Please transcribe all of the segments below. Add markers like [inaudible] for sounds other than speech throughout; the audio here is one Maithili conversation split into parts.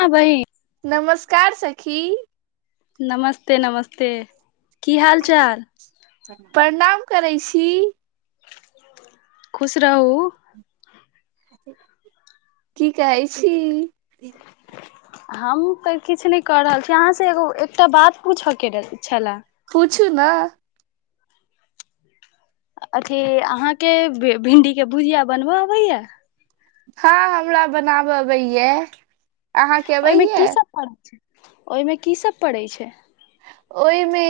हँ बहि नमस्कार सखी नमस्ते नमस्ते की हाल चाल प्रणाम करै छी खुश रहूऊ की कहै छी हम तऽ किछु नहि कऽ रहल छी अहाँ से एगो एकटा बात पूछय के छलए पुछू ने अथी अहाँके भिन्डी के भुजिया बनबैय अबैया हँ हमरा बनाबे अबै ये ओहिमे की सब पड़ै छै ओहिमे की सब पड़ै छै ओहिमे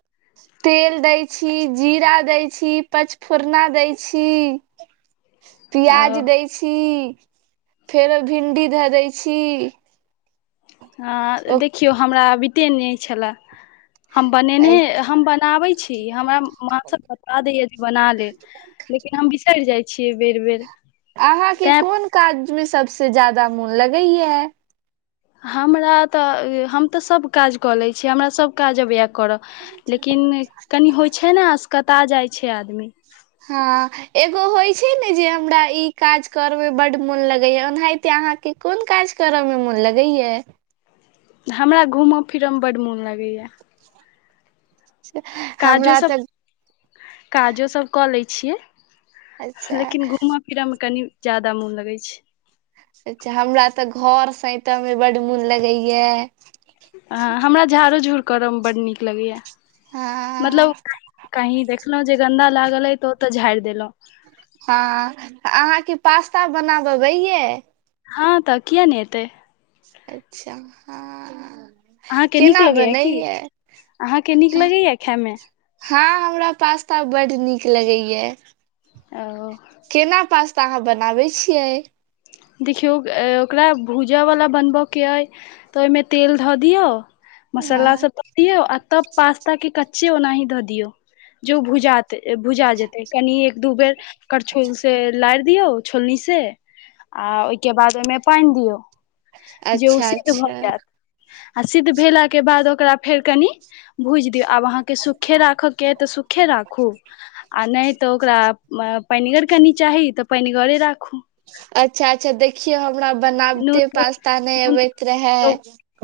[inaudible] तेल दै छी जीरा दय छी पचफोरना दै छी पियाज ओ दै छी फेरो भिंडी धऽ दै छी हँ ओ देखियौ हमरा अ बिते नहि छलए हम बनेने हम बनाबै छी हमरा माँसभ बता दैय जे बना ले लेकिन हम बिसरि जाइ छियै बेर बेर अहाँके तै कोन काज मे सबसे ज्यादा मोन लगैया हमरा तऽ हम तऽ सभ काज कऽ लैत छी हमरा सभ काज अब इएह करय लेकिन कनि होइ छै ने असकता जाइ छै आदमी हँ एगो होइ छै ने जे हमरा ई काज कर मेे बड्ड मोन लगेया ओनाहिते अहाँके कोन काज करऽ मे मोन लगैया हमरा घूमऽ फिरऽ मे बड्ड मोन लागैया [inaudible] हमरा काजोसभ तऽ काजोसभ कऽ लैत छियै अच्छा लेकिन घूम फिरैमे कनि जादा मोन लगै छै अचछा हमरा तऽ घर सैतऽ मे बड्ड मोन लगैया ह हमरा झाड़ो झूर करयमे बड्ड नीक लगैए हँ मतलब कही देखलहुँ जे गन्दा लागल अइ तऽ ओतऽ झाड़ि देलहुँ हँ अहाँके पास्ता बनाबबैये हँ तऽ किया नहि अतै अच्छा हँ अहाँकेँ नीक केना लगैया की बनैये अहाँकेँ नीक लगैया खायमे हँ हमरा पास्ता बड्ड नीक लगैया ओ केना पास्ता अहाँ बनाबैत छियै देखियौ ओकरा भूजय वला बनबयके अइ तँ ओहिमे तेल धऽ दियौ मसाला हँ सब दऽ दियऔ आ तब पास्ता के कच्चे ओनाही धऽ दियौ जे ओ भुजाे भुजा अच्छा जेतै कनि एक दू बेर करछुल से लारि दियौ छोलनी से आ ओहिके बाद ओहिमे पानि दियौ जे ओ अच्छा सिद्ध भऽ जायत आ सिद्ध भेला के बाद ओकरा फेर कनि भुजि दियौ आब अहाँ के सुखे राखऽ के अइ तऽ सुखे राखू आ नहि तऽ ओकरा पानिगर कनि चाही तऽ पानिगरे राखू अच्छा अच्छा देखियौ हमरा नून बनाबते तून पास्ता नहि नून अबैत रहए यौ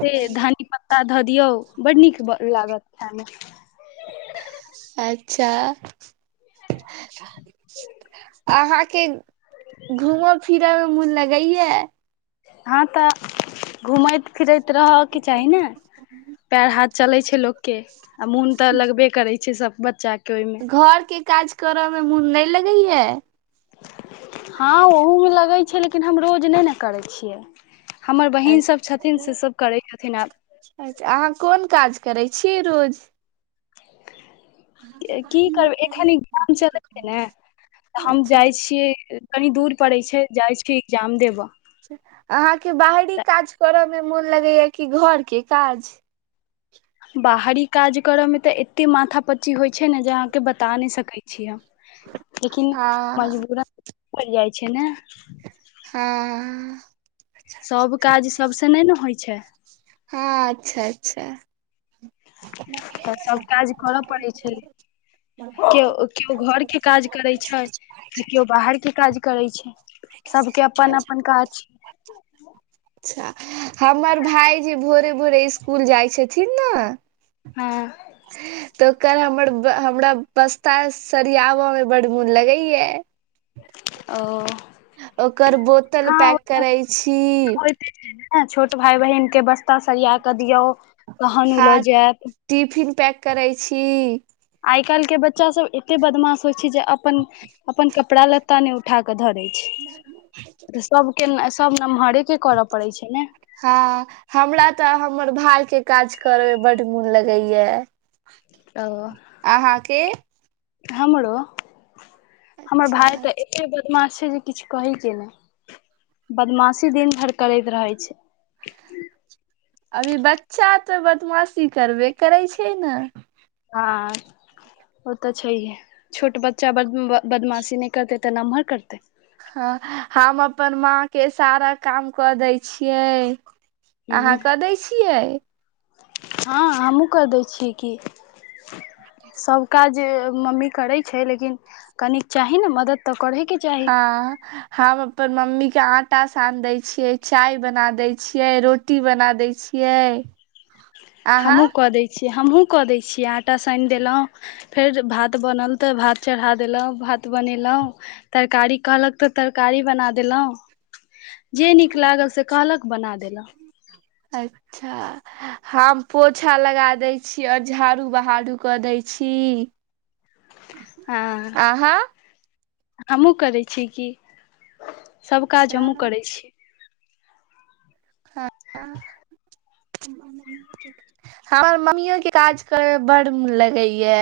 से धनी पत्ता धऽ दियौ बड्ड नीक लागत खायमे अच्छा अहाँके घूमऽ फिरऽ मे मोन लगैया हँ तऽ घूमैत फिरैत रहयके चाही ने पैर हाथ चलै छै लोक के आ मोन तऽ लगबे करै छै सब बच्चा के ओहिमे घर के काज करऽ मे मोन नहि लगैया हँ ओहूमे लगैत छै लेकिन हम रोज नहि ने करैत छियै हमर बहिन अच्छा सभ छथिन से सभ करै छथिन आब अच्छा अहाँ कोन काज करै छी रोज की करबै एखन गाम चलै ने तऽ हम अच्छा जाइ छियै कनि दूर पड़ैत छै जाइ छ एग्जाम देबऽ अहाँके बाहरी काज करयमे मोन लगैए कि घरके काज बाहरी काज करऽ मे तऽ एते माथा पच्ची होइ छै ने जे अहाँ के बता नहि सकैत छी हम लेकिन हँ मजबून पड़ि जाइत छै ने हँ सब काज सबसँ नहि ने होइ छै हँ अच्छा अच्छा तऽ सभ बात काज करय पड़ै छै [unintelligible] केओ केओ घर के काज करैत छै तऽ केओ बाहर के काज करैत छै सबके अपन अपन काज छै अच्छा हमर भाय जे भोरे भोरे इसकुल जाइ छथिन ने हँ ह [inaudible] तऽ ओकर हमर हमरा बस्ता सरियाबऽ मे बड्ड मोन लगैया ओ ओकर बोतल पैक करै छी ऐं [unintelligible] छोट भाई बहिनक के बस्ता सरिया कऽ दियौ तहन ओ लऽ हँ जायत टिफिन पैक करै छी आइ काल्हि के बच्चा सब एते बदमाश होइ छै जे अपन अपन कपड़ा लत्ता ने उठा केे धरे सबके सब नमहरे के करऽ पड़ै छै ने हँ हमरा तऽ हमर भाय के काज करे मे बड्ड मोन लगेया ओ हमरो हमर अच्छा भाय तऽ अच्छा एतेब बदमा छै जे किछु कहे के ने बदमाशी दिन भरि करैत रहे छै अभी बच्चा तऽ बदमाशी करबे करै छै ने हँ ओ तऽ छैहे छोट बच्चा बदमाशी नहि करतै तऽ नमहर करतै हँ हम अपन माँ के सारा काम क दै छियै अहाँ हूँ कऽ दै छियै हँ हमहुँ क दै छियै की सब काज जे मम्मी करे छै लेकिन कन चाही ने मदद तऽ करे के हँ हम अपन मम्मी के आटा सान देय छियै चाय बना देय छियै रोटी रोटी बना दै छियै अहाँ हमहूँ कऽ दै छियै हमहूँ कऽ दै छियै आटा सानि देलहुँ फेर भात बनल तऽ भात चढ़ा देलहुँ भात बनेलहुँ तरकारी कहलक तऽ तरकारी बना देलहुँ जे नीक लागल से कहलक बना देलक अच्छा हम पोछा लगा दै छी और झाड़ू बहारू क दै छी [inaudible] हँ अहाँ हमहु करै छी कि सब काज हमहूँ अच्छा करै छी हँ हमर मम्मीयो के काज करयमे बड्ड मोन लगैया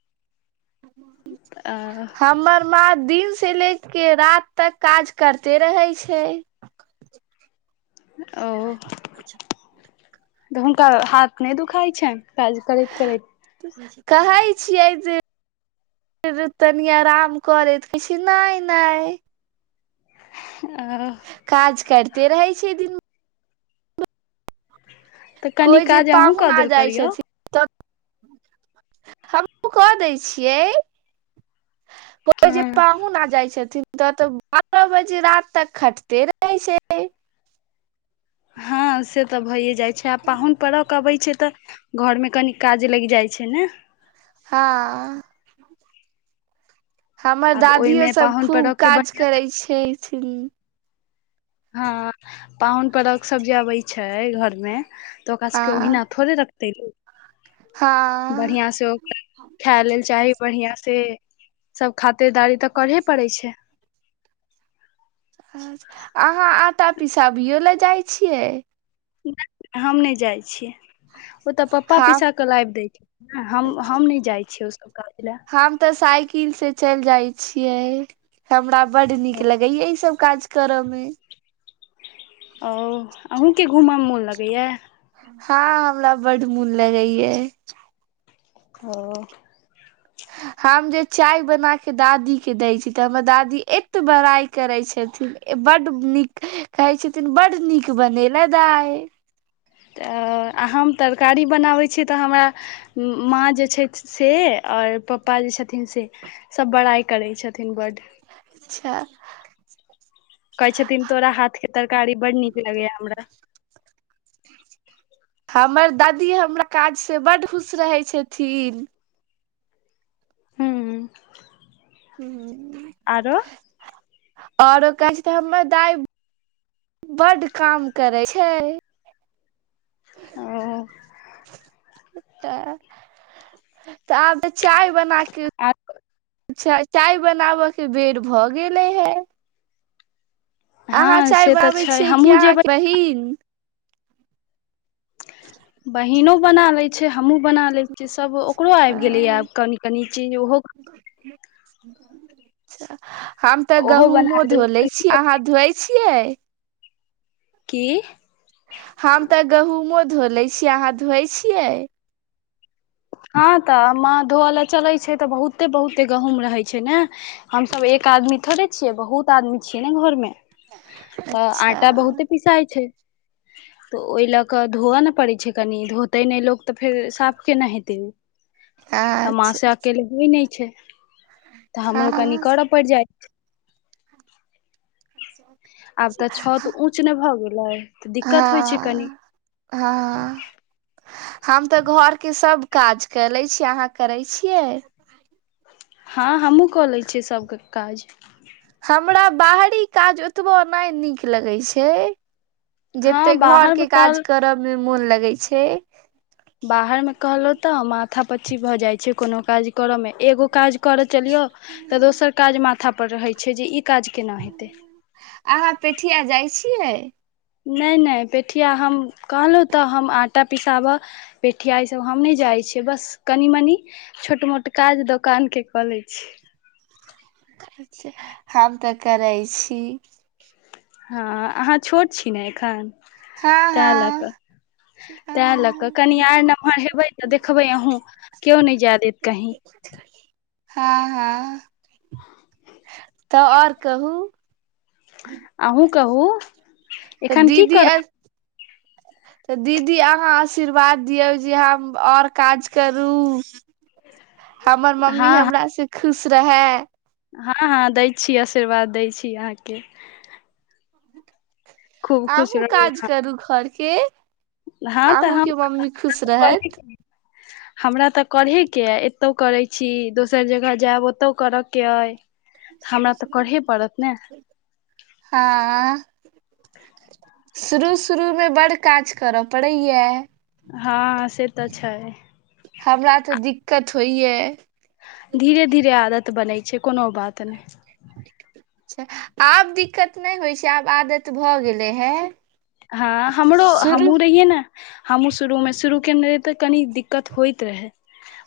ह [inaudible] आ हमर माँ दिनसँ लेके राति तक काज करते रहै छै ओ तऽ हुनका हाथ नहि दुखाइ छनि काज करैत करैत कहै छियै जे तनी आरााम करैत कहै छै नय नय ओ काज करिते रहै छै दिन तऽ कनि कोइ जे काज अहूँ पाहुन कऽ आ देल जाइ करियौ छथि त हमू क दै छियै कोइ जे हँ पाहुन आ जाइ छथिन त त बारह बजे राति तक खटते रहै छै हँ से त भइए जाइ छै आ पाहुन परक‌ अबै छै त घर मे कनी काज लगि जाइ छै ने हँ हमर आब दादियो ओहिमे सब पाहुन खूब परखके काज बढ़िआँ से करे छैथि हँ पाहुन परख सब जे अबै छै घर मे त ओकरा सबके हँ ओहिना थोड़े हँ बढ़िआ से ओ खाय लेल चाही बढिआ से सब खातरदारी त करहे पड़ै छै अहाँ आटा पिसाबियो लए जाइ छियै नहि हम नहि जाइ छियै ओ त पप्पा हम पिसा क लाबि दै छथि हम नहि जाइ छियै ओसभ काज लए त साइकिल से चलि जाय छियै हमरा बड नीक लगे या ई सब काज क्या मे ओ अहुके घूमयमे मोन लगैए य हँ हमरा बड मन लगै य ओ हम जे चाय बना केे दादी के दै छी त हमर दादी एत बड़ाइ करे छथिन बड नीक कहै छथिन बड नीक बनेले दाय त हम तरकारी बनाबैत छी त हमरा माँ जे छै से ओर पप्पा जे छथिन से सभ बड़ाई करै छथिन बड अच्छा कहै छथिन तोरा हाथ के तरकारी बड नीक लगैय हमरा हमर दादी हमरा काजसँ बड्ड खुश रहै छथिन हू आओरो कहै छै हमर दाइ बड काम करै छै ओ त आब त चाय बना के चा चाय बनाबय के बेर भ गेलै हे अहाँ हँ चाय से तऽ बनाबय छै छीयै कि हमहूँ जेबै अहाँके बहिन बहिनो बना लैत छै हमहूँ बना लैत छियै सभ ओकरो आबि गेलैएब कनी कनी चीज ओहो हम त ओहो बना गहुमो धो लेल ले छी कहियौ अहाँ धो छियै की हम त गहुंमो धो ले छीयै अहाँ धोइ छियै हँ त माँ धोय ले चले छै त बहुते बहुते गहुँम रहे छै ने हमसब एक आदमी थोड़े छियै बहुत आदमी छियै ने घर में त अच्छा आटा बहुते पिसाइ छै त ओहि ल क धोव ने पड़ै छै कनि धोते नहि लोक तऽ् फेर साफ केना हेतै ओ आ मास अच्छा से अकेले होइ नहि छै त हमरो कनि हँ कर पड़ि जाइत [unintelligible] आब त छत ऊंच ने भ गेलै तऽ दिक्कत होइ छै कनि हँ हँ हम त घरके सभ काज क ले छीयै अहाँ करै छियै हँ हमहूँ कऽ लैत छियै सभके काज हमरा बाहरी काज ओतबो नहि नीक लगैत छै जेते हँ घर बाहरमे के काज कहल करब मे मोन लगै छै बाहर में कहलो त माथा पच्ची भ जाय छै कोनो काज करए में एगो काज करऽ चलियौ तऽ दोसर काज माथापर रहैत छै जे ई काज केना हेतै अहाँ पेठिया जाइ छियै ने ने पेठिया हम कहलहुँ तयं हम आटा पिसाबय पेठिया ई सब हम नहि जाइ छियै बस कनि मनी छोट मोट काज दोकान के कऽ ले छी हम तऽ करै छी हँ अहाँ छोट छी ने एखन हँ हँ तैं लऽ कऽ हँ कनि आर नमहर हेबै तऽ देखबै अहूँ केओ नहि जाय देत कहीं हँ हँ त ओर कहूँ अहूँ कहू त एखन की दीदी आ करब [inaudible] तऽ दीदी अहाँ आशीर्वाद दियौ जे हम आओर काज करू हमर मम्मी हँ हँ हमरा से खुश रहै हँ हँ दैत छी आशीर्वाद दैत छी अहाँके खूब खुश अहूँ रहू काज करूँ घर के अहाँ हँ तऽ अहूँ हम के मम्मी खुश रहत हमरा तऽ करहेके ह एत ओतौ करै छी दोसर जगह जायब ओतौ करय के अइ तऽ हमरा तऽ करहे पड़त ने हँ शुरू शुरूमे बड्ड काज करय पड़ैए यो हँ से तऽ छै हमरा तऽ दिक्कत होइय धीरे धीरे आदत बनै छै कोनो बात नहि आब दिक्कत नहि होइ छै आब आदत भऽ गेलै हे हँ हमरो शुरू हमहुँ रहिए ने हमहुँ शुरूमे शुरू केने रहहि तऽ कनी दिक्कत होइत रहै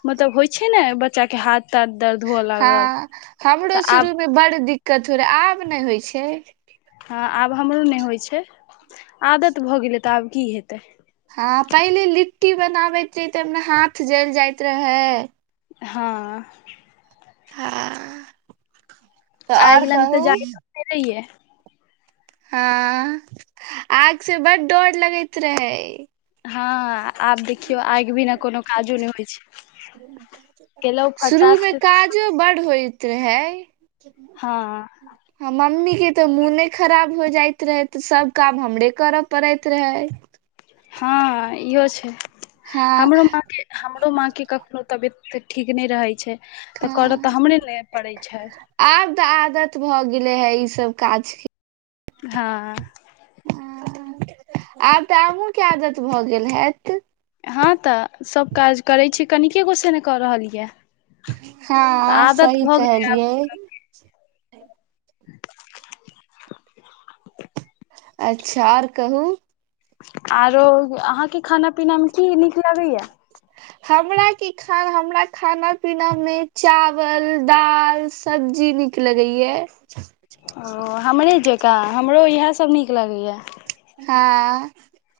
मतलब होइ छै ने बच्चा के हाथ दर्द दर्द हुअ लागल हँ हमरो तऽ आब शुरू मे बड्ड दिक्कत हो रहे आब नहि होइ छै हँ आब हमरो नहि होइत छै आदत भ गेलै त आब की हेतै हँ पहिले लिट्टी बनाबैत रहि ते हाथ जल जाइत रहे हँ हँ तऽ आग आओर लंग [unintelligible] तऽ कहू जाइै हँ आग से बड्ड डर लगैत रहे हँ आब देखियौ आगि बीना कोनो काजो नहि होइ छै केलहुँ शुरू फटाक मे से काजो बड्ड होय त रहै हँ [unintelligible] हं मम्मी के तऽ मोने खराब हो जाइत रहे तऽ सब काम हमरे करय पड़ैत रहे हँ इहो छै हँ हमरो माँ के हमरो माँके कखनो तबियत ठीक नहि रहैत छै तऽ हँ करऽ तऽ हमरे ने पड़ै छै आब तऽ आदत भए गेले है इ सब काज के हँ आब तऽ आहूँके आदत भऽ गेल हैत हँ तऽ सभ काज करैत छी कनिके गोसे ने कऽ रहलियै यऽ हँ सही गेलै आब कहलियै [inaudible] अच्छा आओर कहू आरो अहाँके खाना पीना मे की नीक लगैया हमर कि खाना हमरा खाना पीनामे चावल दालि सब्जी नीक लगैये ओ हमरे जकाँ हमरो इएहसभ नीक लगैयै हँ